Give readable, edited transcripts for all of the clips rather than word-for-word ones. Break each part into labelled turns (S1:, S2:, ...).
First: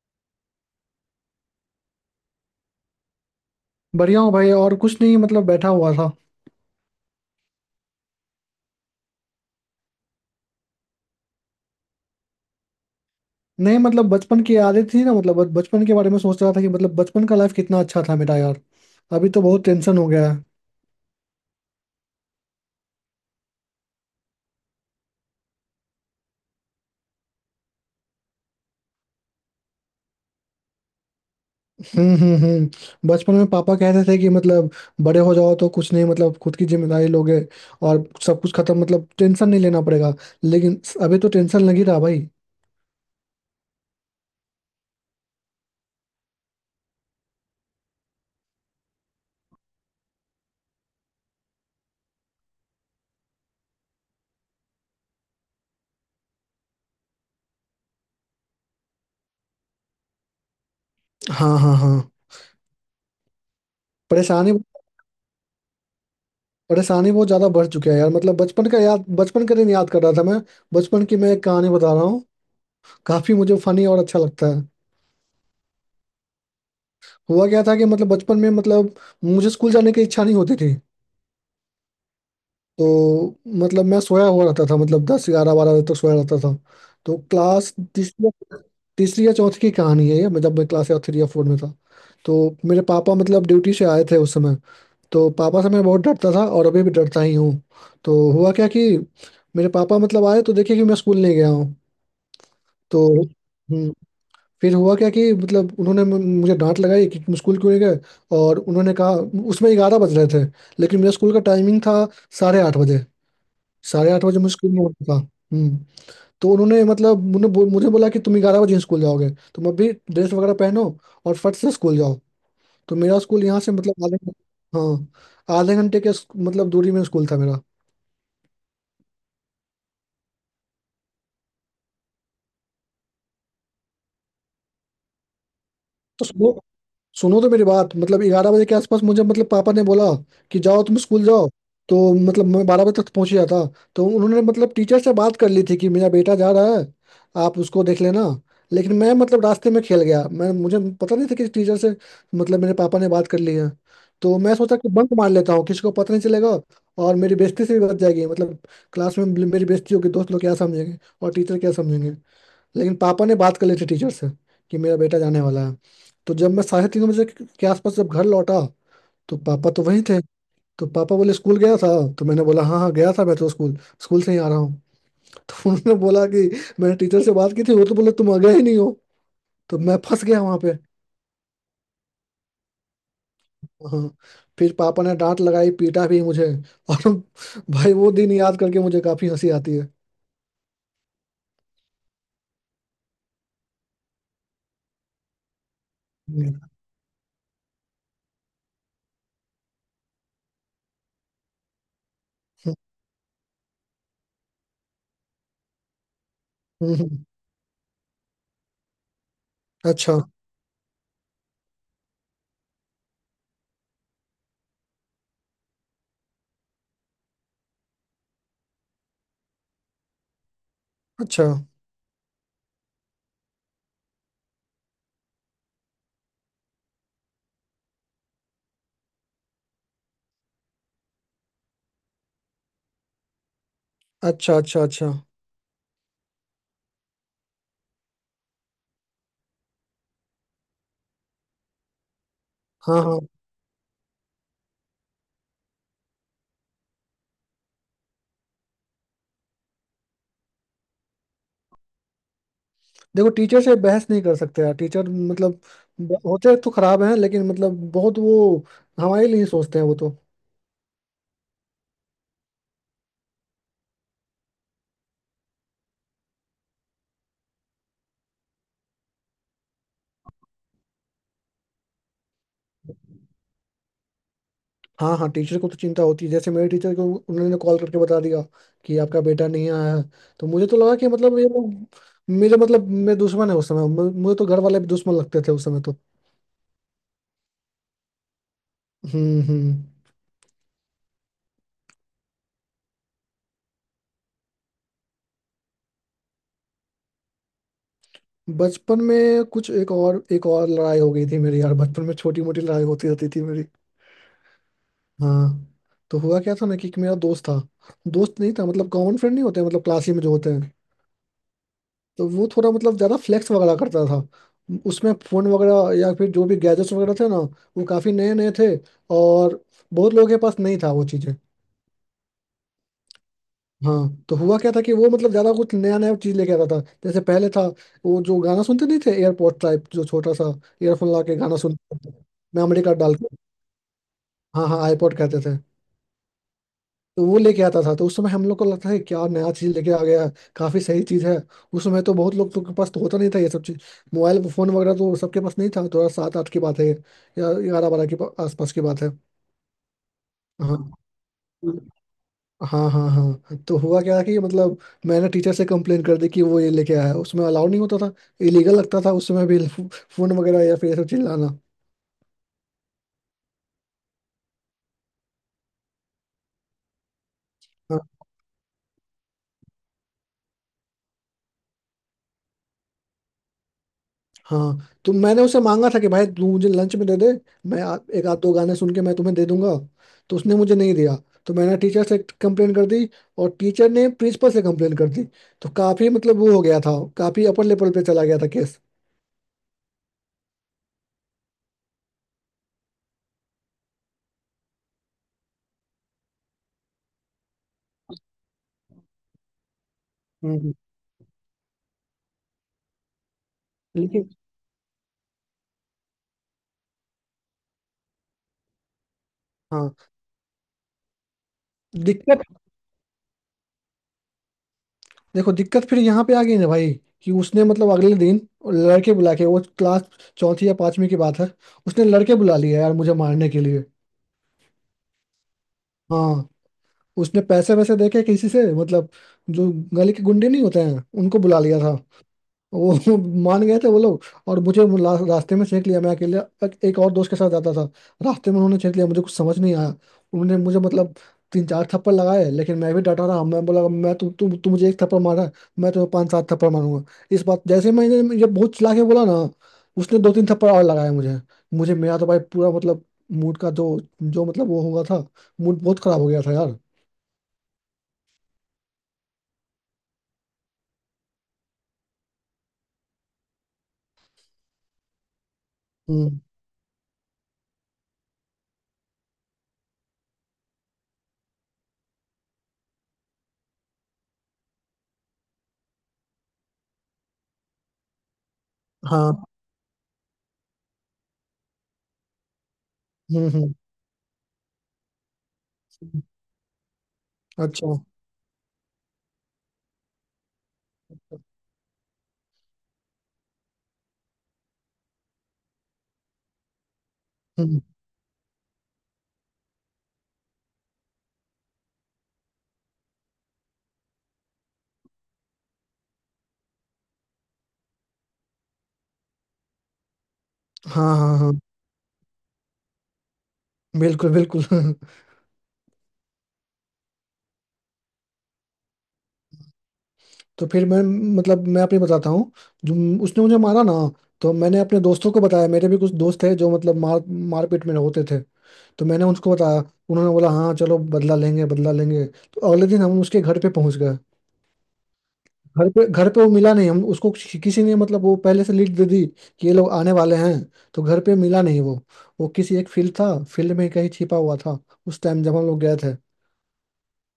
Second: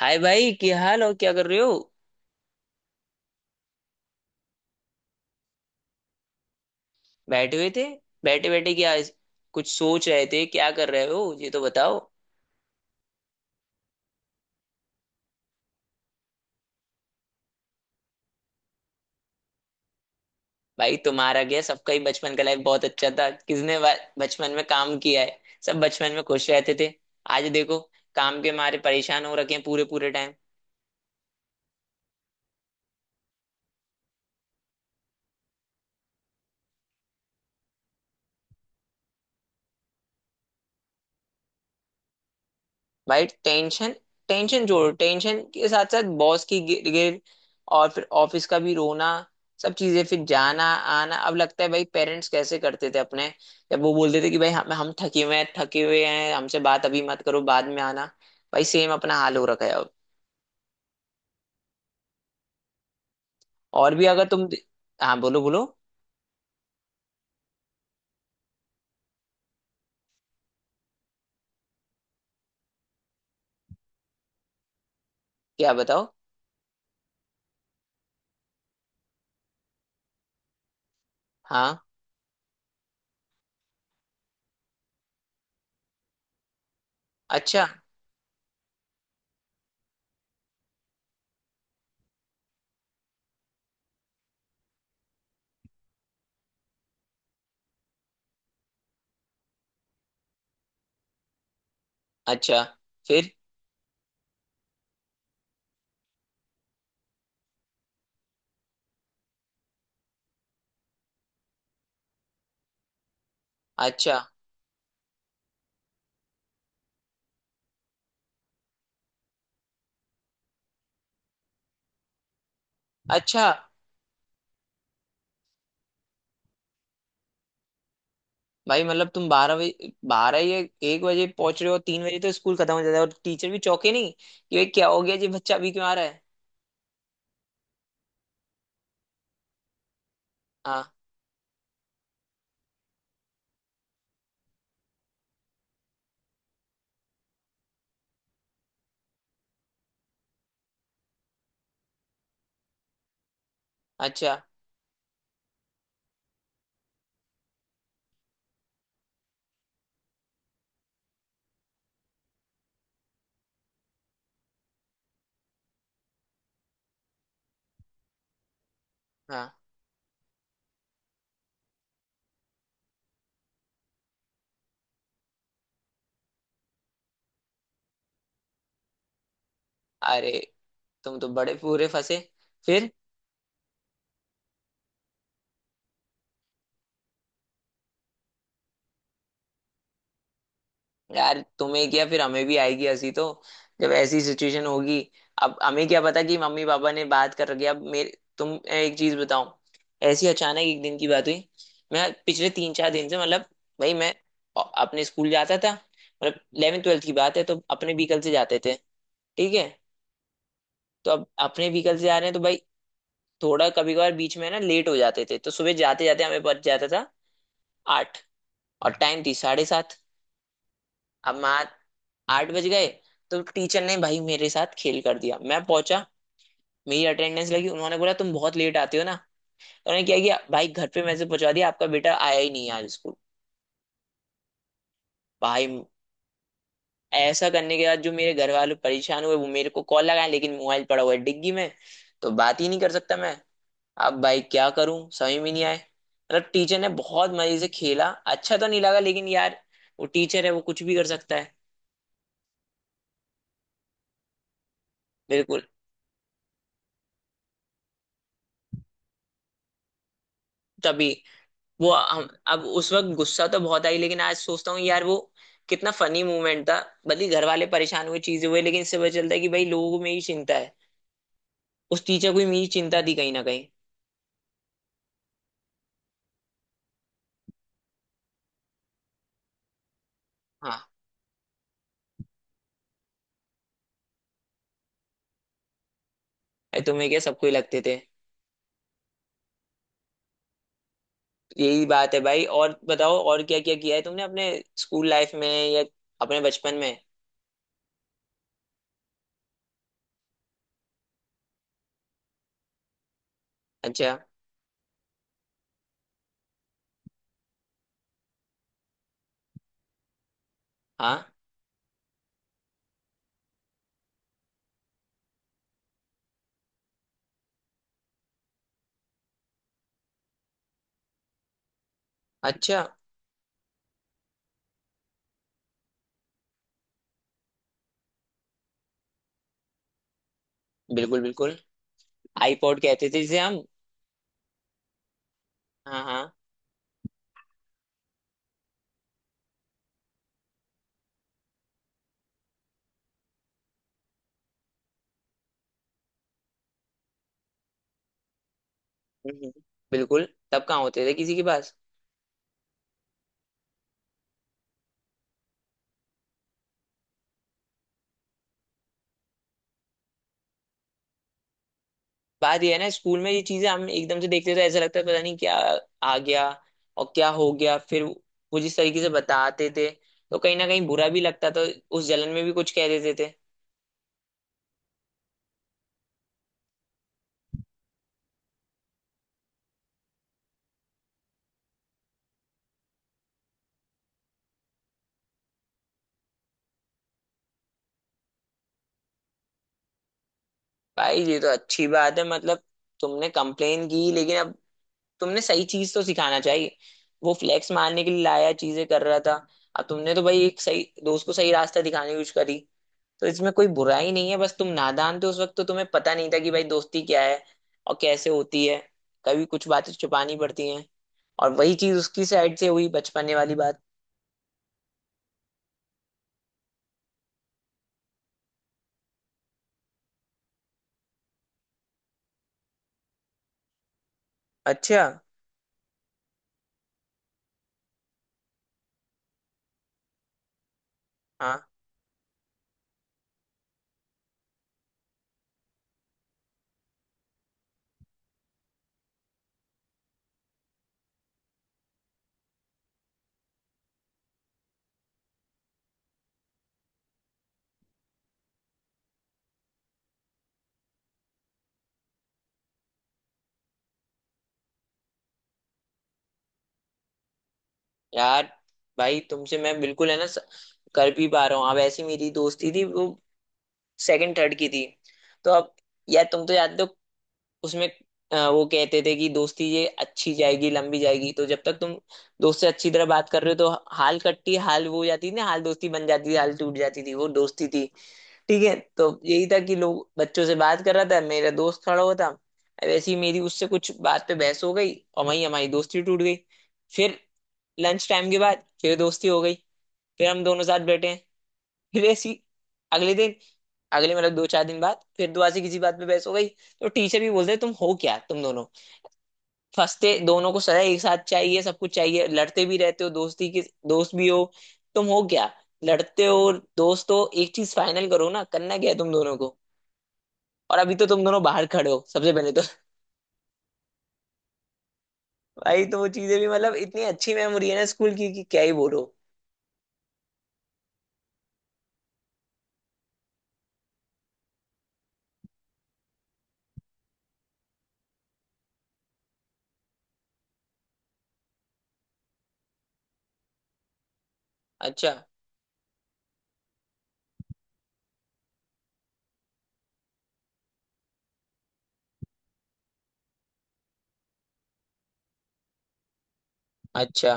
S1: हाय भाई, क्या हाल और क्या कर रहे हो?
S2: बढ़िया हूँ भाई। और कुछ नहीं, मतलब बैठा हुआ था।
S1: बैठे हुए थे। बैठे बैठे क्या कुछ सोच रहे थे, क्या कर रहे हो ये तो बताओ।
S2: नहीं मतलब, बचपन की यादें थी ना। मतलब बचपन के बारे में सोच रहा था कि मतलब बचपन का लाइफ कितना अच्छा था मेरा यार। अभी तो बहुत टेंशन हो गया है।
S1: भाई तुम्हारा क्या, सबका ही बचपन का लाइफ बहुत अच्छा था। बचपन में काम किया है? सब बचपन में खुश रहते थे। आज देखो, काम के मारे परेशान हो रखे हैं पूरे पूरे टाइम।
S2: हम्म, हम्म, हम्म, बचपन में पापा कहते थे कि मतलब बड़े हो जाओ तो कुछ नहीं, मतलब खुद की जिम्मेदारी लोगे और सब कुछ खत्म। मतलब टेंशन नहीं लेना पड़ेगा। लेकिन अभी तो टेंशन लग ही रहा भाई।
S1: भाई टेंशन, टेंशन जोड़ो, टेंशन के साथ साथ बॉस की गिर गिर और फिर ऑफिस का भी रोना, सब चीजें, फिर जाना आना। अब लगता है भाई पेरेंट्स कैसे करते थे अपने, जब वो बोलते थे कि भाई हम थके हुए हैं, थके हुए हैं, हमसे बात अभी मत करो, बाद में आना। भाई सेम अपना हाल हो रखा है अब।
S2: हाँ हाँ हाँ।
S1: और भी अगर तुम।
S2: परेशानी।
S1: हाँ, बोलो बोलो।
S2: परेशानी बहुत ज्यादा बढ़ चुकी है यार। मतलब बचपन का याद, बचपन का दिन याद कर रहा था मैं। बचपन की मैं एक कहानी बता रहा हूँ। काफी मुझे फनी और अच्छा लगता है।
S1: क्या बताओ?
S2: हुआ क्या था कि मतलब बचपन में मतलब मुझे स्कूल जाने की इच्छा नहीं होती थी।
S1: हाँ।
S2: तो मतलब मैं सोया हुआ रहता था, मतलब 10, 11, 12 बजे तक सोया रहता था। तो
S1: अच्छा।
S2: क्लास तीसरी, तीसरी या चौथी की कहानी है ये। मैं जब मैं क्लास या थ्री या फोर में था, तो मेरे पापा मतलब ड्यूटी से आए थे उस समय। तो पापा से मैं बहुत डरता था और अभी भी डरता ही हूँ। तो हुआ क्या कि मेरे पापा मतलब आए तो देखे कि मैं स्कूल नहीं गया हूँ।
S1: अच्छा।
S2: तो
S1: फिर?
S2: हम्म, फिर हुआ क्या कि मतलब उन्होंने मुझे डांट लगाई कि तुम स्कूल क्यों नहीं गए। और उन्होंने कहा, उसमें 11 बज रहे थे, लेकिन मेरा स्कूल का टाइमिंग था 8:30 बजे। साढ़े
S1: अच्छा।
S2: आठ बजे मुझे स्कूल में होना था। हम्म, तो उन्होंने मतलब मुझे मुझे बोला कि तुम 11 बजे ही स्कूल जाओगे। तुम अभी ड्रेस वगैरह पहनो और फट से स्कूल जाओ। तो मेरा स्कूल
S1: अच्छा।
S2: यहाँ से मतलब आधे, हाँ आधे घंटे के मतलब दूरी में स्कूल था मेरा।
S1: भाई मतलब तुम 12 बजे, 12 या 1 बजे पहुंच रहे हो, 3 बजे तो स्कूल खत्म हो जाता है और टीचर भी चौके नहीं कि भाई क्या हो गया जी, बच्चा अभी क्यों आ रहा है?
S2: तो सुबह, सुनो तो मेरी बात, मतलब 11 बजे के आसपास मुझे मतलब पापा ने बोला कि
S1: हाँ।
S2: जाओ तुम स्कूल जाओ। तो मतलब मैं 12 बजे तक तो पहुंच ही जाता। तो उन्होंने मतलब टीचर से बात कर ली थी कि मेरा बेटा जा रहा है, आप उसको देख लेना। लेकिन मैं मतलब रास्ते में खेल गया। मैं, मुझे पता नहीं था कि टीचर से मतलब मेरे पापा ने बात कर ली है।
S1: अच्छा।
S2: तो मैं सोचा कि बंक मार लेता हूँ, किसी को पता नहीं चलेगा और मेरी बेइज्जती से भी बच जाएगी। मतलब क्लास में मेरी बेइज्जती होगी, दोस्त लोग क्या समझेंगे और टीचर क्या समझेंगे। लेकिन पापा ने बात कर ली थी टीचर से कि मेरा बेटा जाने वाला है। तो जब मैं 3:30 बजे के आसपास जब घर लौटा, तो
S1: हाँ।
S2: पापा तो वहीं थे। तो पापा बोले स्कूल गया था? तो मैंने बोला हाँ हाँ गया था मैं तो स्कूल स्कूल से ही आ रहा हूँ। तो उन्होंने बोला कि मैंने टीचर से बात की थी, वो तो बोले तुम आ गए ही नहीं हो। तो मैं फंस
S1: अरे
S2: गया वहाँ पे।
S1: तुम तो बड़े पूरे फंसे। फिर?
S2: हाँ, फिर पापा ने डांट लगाई, पीटा भी मुझे और भाई वो दिन याद करके मुझे काफी हंसी आती है।
S1: यार तुम्हें क्या, फिर हमें भी आएगी हंसी तो, जब ऐसी सिचुएशन होगी। अब हमें क्या पता कि मम्मी
S2: हम्म,
S1: पापा ने बात कर रखी है। अब मेरे तुम एक चीज बताओ, ऐसी अचानक एक दिन की बात हुई। मैं पिछले 3-4 दिन से मतलब, भाई मैं अपने स्कूल जाता था, मतलब इलेवन
S2: हम्म,
S1: ट्वेल्थ की
S2: हम्म,
S1: बात है, तो अपने व्हीकल से जाते थे। ठीक है।
S2: अच्छा
S1: तो अब अपने व्हीकल से जा रहे हैं तो भाई थोड़ा कभी कभार बीच में ना लेट हो जाते थे, तो सुबह जाते जाते हमें बच जाता था 8, और टाइम थी 7:30। अब
S2: अच्छा
S1: मान 8 बज गए तो टीचर ने भाई मेरे साथ खेल कर दिया। मैं पहुंचा, मेरी अटेंडेंस लगी, उन्होंने बोला तुम बहुत लेट आते हो ना। तो उन्होंने क्या किया भाई, घर पे मैसेज पहुंचा दिया आपका बेटा आया ही नहीं आज स्कूल।
S2: अच्छा। अच्छा अच्छा।
S1: भाई ऐसा करने के बाद जो मेरे घर वाले परेशान हुए, वो मेरे को कॉल लगाए, लेकिन मोबाइल पड़ा हुआ है डिग्गी में, तो बात ही नहीं कर
S2: हाँ
S1: सकता
S2: हाँ।
S1: मैं। अब भाई क्या करूं समझ में नहीं आए, मतलब टीचर ने बहुत मजे से खेला। अच्छा तो नहीं लगा लेकिन यार, वो टीचर है, वो कुछ भी कर सकता है।
S2: देखो टीचर से बहस नहीं कर सकते यार। टीचर मतलब
S1: बिल्कुल।
S2: होते तो खराब हैं, लेकिन मतलब बहुत वो हमारे लिए ही सोचते हैं वो तो।
S1: तभी वो हम अब उस वक्त गुस्सा तो बहुत आई लेकिन आज सोचता हूँ यार वो कितना फनी मूवमेंट था। भले घर वाले परेशान हुए, चीजें हुए, लेकिन इससे पता चलता है कि भाई लोगों में ही चिंता है, उस टीचर को भी मेरी चिंता थी कहीं ना कहीं।
S2: हाँ हाँ, टीचर को तो चिंता होती है। जैसे मेरे टीचर को, उन्होंने कॉल करके बता दिया कि आपका बेटा नहीं आया है। तो मुझे तो
S1: हाँ।
S2: लगा कि मतलब ये लोग मेरे, मतलब मेरे दुश्मन है उस समय। मुझे तो घर वाले भी दुश्मन लगते थे उस समय तो।
S1: अरे तुम्हें क्या, सबको ही लगते थे।
S2: हम्म।
S1: यही बात है भाई। और बताओ, और क्या क्या किया है तुमने अपने स्कूल लाइफ में या अपने बचपन में?
S2: बचपन में कुछ एक और लड़ाई हो गई थी मेरी यार। बचपन में छोटी मोटी लड़ाई होती रहती थी मेरी।
S1: अच्छा।
S2: हाँ। तो हुआ क्या था ना कि एक मेरा दोस्त था। दोस्त नहीं था मतलब, कॉमन फ्रेंड नहीं होते, मतलब क्लास ही में जो होते हैं।
S1: हाँ।
S2: तो वो थोड़ा मतलब ज्यादा फ्लेक्स वगैरह करता था। उसमें फोन वगैरह या फिर जो भी गैजेट्स वगैरह थे ना वो काफी नए नए थे। और बहुत लोगों के पास नहीं था वो चीजें।
S1: अच्छा।
S2: हाँ। तो हुआ क्या था कि वो मतलब ज्यादा कुछ नया नया चीज लेके आता था। जैसे पहले था वो जो गाना सुनते नहीं थे, एयरपोर्ट टाइप जो छोटा सा ईयरफोन
S1: बिल्कुल
S2: ला के
S1: बिल्कुल,
S2: गाना सुनते थे,
S1: आईपॉड
S2: मेमोरी कार्ड
S1: कहते
S2: डाल
S1: थे
S2: के।
S1: जिसे हम।
S2: हाँ हाँ, आईपॉड कहते थे।
S1: हाँ हाँ।
S2: तो वो लेके आता था। तो उस समय हम लोग को लगता है क्या नया चीज लेके आ गया है, काफी सही चीज है। उस समय तो बहुत लोग तो के पास तो होता नहीं था ये सब चीज। मोबाइल फोन वगैरह तो सबके पास नहीं था। थोड़ा 7-8 की बात है या 11-12 के आसपास की बात है।
S1: हम्म, हम्म, बिल्कुल, तब
S2: हाँ
S1: कहाँ होते थे किसी के पास।
S2: हाँ हाँ हाँ। तो हुआ क्या कि मतलब मैंने टीचर से कंप्लेन कर दी कि वो ये लेके आया है। उसमें अलाउड नहीं होता था। इलीगल लगता था उस समय भी, फोन वगैरह या फिर ये सब चीज लाना।
S1: बात ये है ना, स्कूल में ये चीजें हम एकदम से देखते थे, ऐसा लगता है पता नहीं क्या आ गया। और क्या हो गया फिर, वो जिस तरीके से बताते थे, तो कहीं ना कहीं बुरा भी लगता था, उस जलन में भी कुछ कह देते थे।
S2: हाँ। तो मैंने उसे मांगा था कि भाई तू मुझे लंच में दे दे, मैं एक आध दो गाने सुन के मैं तुम्हें दे दूंगा। तो उसने मुझे नहीं दिया। तो मैंने टीचर से कंप्लेन कर दी और टीचर ने प्रिंसिपल से कंप्लेन कर दी। तो काफी मतलब वो हो गया था, काफी अपर लेवल पे चला गया था केस।
S1: भाई ये तो अच्छी बात है, मतलब तुमने कंप्लेन की, लेकिन अब तुमने सही चीज तो सिखाना चाहिए। वो फ्लैक्स मारने के लिए लाया, चीजें कर रहा था। अब तुमने तो भाई एक
S2: हम्म।
S1: सही दोस्त को सही रास्ता दिखाने की कोशिश करी, तो इसमें कोई बुराई
S2: लेकिन
S1: नहीं है। बस तुम नादान थे उस वक्त, तो तुम्हें पता नहीं था कि भाई दोस्ती क्या है और कैसे होती है, कभी कुछ बातें
S2: हाँ।
S1: छुपानी पड़ती हैं। और वही चीज उसकी
S2: दिक्कत,
S1: साइड से हुई बचपने वाली बात।
S2: देखो दिक्कत फिर यहाँ पे आ गई ना भाई कि उसने मतलब अगले दिन लड़के बुला के, वो क्लास चौथी या पांचवी की बात है, उसने लड़के बुला लिया यार मुझे मारने के लिए।
S1: अच्छा।
S2: हाँ। उसने पैसे वैसे देके किसी से मतलब जो गली के गुंडे नहीं होते हैं उनको बुला
S1: हाँ।
S2: लिया था। वो मान गए थे वो लोग और मुझे रास्ते में छेक लिया। मैं अकेले, एक एक और दोस्त के साथ जाता था। रास्ते में उन्होंने छेक लिया, मुझे कुछ समझ नहीं आया। उन्होंने मुझे मतलब तीन चार थप्पड़ लगाए, लेकिन मैं भी डटा रहा। मैं बोला मैं, तू तू तू मुझे एक थप्पड़ मारा है, मैं तुम्हें पांच सात थप्पड़ मारूंगा। इस बात जैसे मैंने ये बहुत चिल्ला के बोला ना, उसने दो तीन थप्पड़ और लगाए मुझे। मुझे मेरा तो भाई पूरा मतलब मूड का जो, जो मतलब वो हुआ था, मूड बहुत खराब हो गया था यार।
S1: यार भाई तुमसे मैं बिल्कुल है ना कर भी पा रहा हूँ। अब ऐसी मेरी दोस्ती थी वो सेकंड थर्ड की थी, तो अब यार
S2: हम्म।
S1: तुम तो जानते हो उसमें, वो कहते थे कि दोस्ती ये अच्छी जाएगी, लंबी जाएगी, तो जब तक तुम दोस्त से अच्छी तरह बात कर रहे हो तो हाल कट्टी, हाल वो हो जाती थी ना, हाल दोस्ती बन जाती थी, हाल टूट जाती थी वो दोस्ती थी। ठीक है, तो
S2: हाँ।
S1: यही था कि लोग बच्चों से बात कर रहा था, मेरा दोस्त खड़ा हुआ था, वैसे ही मेरी उससे
S2: हम्म।
S1: कुछ बात पे बहस हो गई और वहीं हमारी दोस्ती टूट गई। फिर
S2: अच्छा।
S1: लंच टाइम के बाद फिर दोस्ती हो गई, फिर हम दोनों साथ बैठे हैं, फिर ऐसी अगले दिन, अगले मतलब 2-4 दिन बाद फिर दोबारा से किसी बात पे बहस हो गई। तो टीचर भी बोलते तुम
S2: हम्म।
S1: हो क्या, तुम दोनों फंसते, दोनों को सजा एक साथ चाहिए, सब कुछ चाहिए, लड़ते भी रहते हो, दोस्ती के दोस्त भी हो, तुम हो क्या? लड़ते हो, दोस्त हो, एक चीज फाइनल करो ना, करना क्या है तुम दोनों को? और अभी तो
S2: हाँ
S1: तुम
S2: हाँ
S1: दोनों
S2: हाँ।
S1: बाहर खड़े हो सबसे पहले तो।
S2: बिल्कुल बिल्कुल।
S1: भाई तो वो चीजें भी मतलब इतनी अच्छी मेमोरी है ना स्कूल की कि क्या ही बोलो।
S2: तो फिर मैं, मतलब मैं अपनी बताता हूँ। जो उसने मुझे मारा ना, तो मैंने अपने दोस्तों को बताया। मेरे भी कुछ दोस्त थे जो मतलब मार, मारपीट में होते थे। तो मैंने उनको बताया, उन्होंने बोला हाँ चलो बदला लेंगे बदला लेंगे। तो अगले दिन हम उसके घर पे पहुंच गए।
S1: अच्छा।
S2: घर पे, घर पे वो मिला नहीं। हम उसको, किसी ने मतलब वो पहले से लीड दे दी कि ये लोग आने वाले हैं। तो घर पे मिला नहीं वो। वो किसी एक फील्ड था, फील्ड में कहीं छिपा हुआ था उस टाइम, जब हम लोग गए थे।
S1: अच्छा।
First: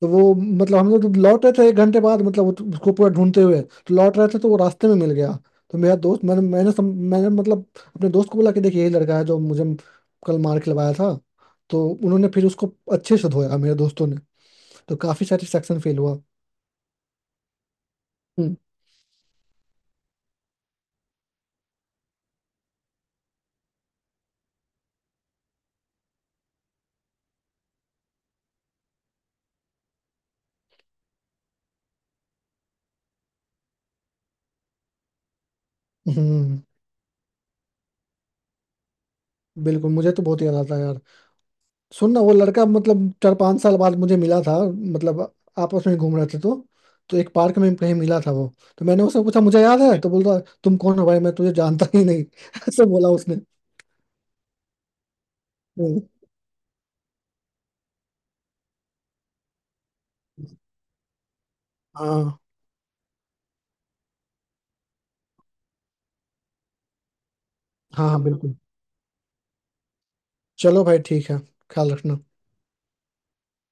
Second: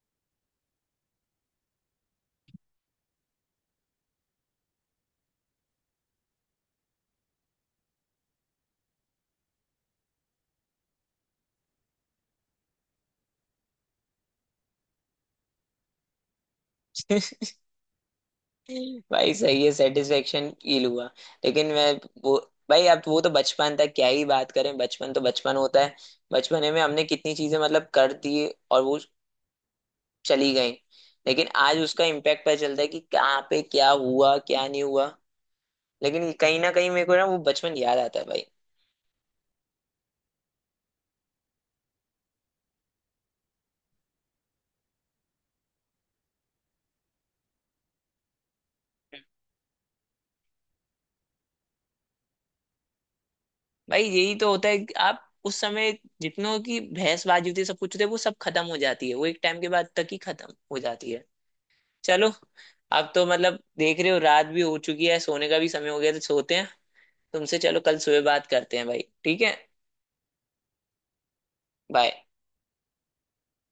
S2: तो वो मतलब हम लोग लौट रहे थे 1 घंटे बाद, मतलब वो उसको पूरा ढूंढते हुए तो लौट रहे थे। तो वो रास्ते में मिल गया। तो मेरा दोस्त, मैंने मैंने सम, मैंने मतलब अपने दोस्त को बोला कि देखिए यही लड़का है जो मुझे कल मार के लवाया था। तो उन्होंने फिर उसको अच्छे से धोया मेरे दोस्तों ने। तो काफी सेटिस्फेक्शन फील हुआ। हम्म।
S1: भाई सही है, सेटिस्फेक्शन फील हुआ। लेकिन मैं वो, भाई अब वो तो बचपन था, क्या ही बात करें, बचपन तो बचपन होता है। बचपने में हमने कितनी चीजें मतलब कर दी और वो चली गई, लेकिन आज उसका इम्पैक्ट पता चलता है कि कहाँ पे क्या हुआ क्या नहीं हुआ। लेकिन
S2: हम्म।
S1: कहीं ना कहीं मेरे को ना वो बचपन याद आता है भाई।
S2: बिल्कुल मुझे तो बहुत याद आता है यार। सुन ना, वो लड़का मतलब 4-5 साल बाद मुझे मिला था। मतलब आपस में घूम रहे थे तो एक पार्क में कहीं मिला था वो। तो मैंने उससे पूछा मुझे याद है तो, बोल रहा तुम कौन हो भाई, मैं तुझे जानता ही नहीं। ऐसे बोला उसने।
S1: भाई यही तो होता है कि आप उस समय
S2: हम्म,
S1: जितनों की बहसबाजी होती है, सब कुछ होती है, वो सब खत्म हो जाती है, वो एक टाइम के बाद तक ही खत्म हो जाती है। चलो,
S2: हाँ
S1: अब तो मतलब देख रहे हो रात भी हो चुकी है, सोने का भी समय हो गया, तो सोते हैं। तुमसे चलो कल
S2: हाँ
S1: सुबह
S2: हाँ।
S1: बात
S2: बिल्कुल,
S1: करते हैं भाई, ठीक है?
S2: चलो भाई ठीक है। ख्याल रखना।
S1: बाय।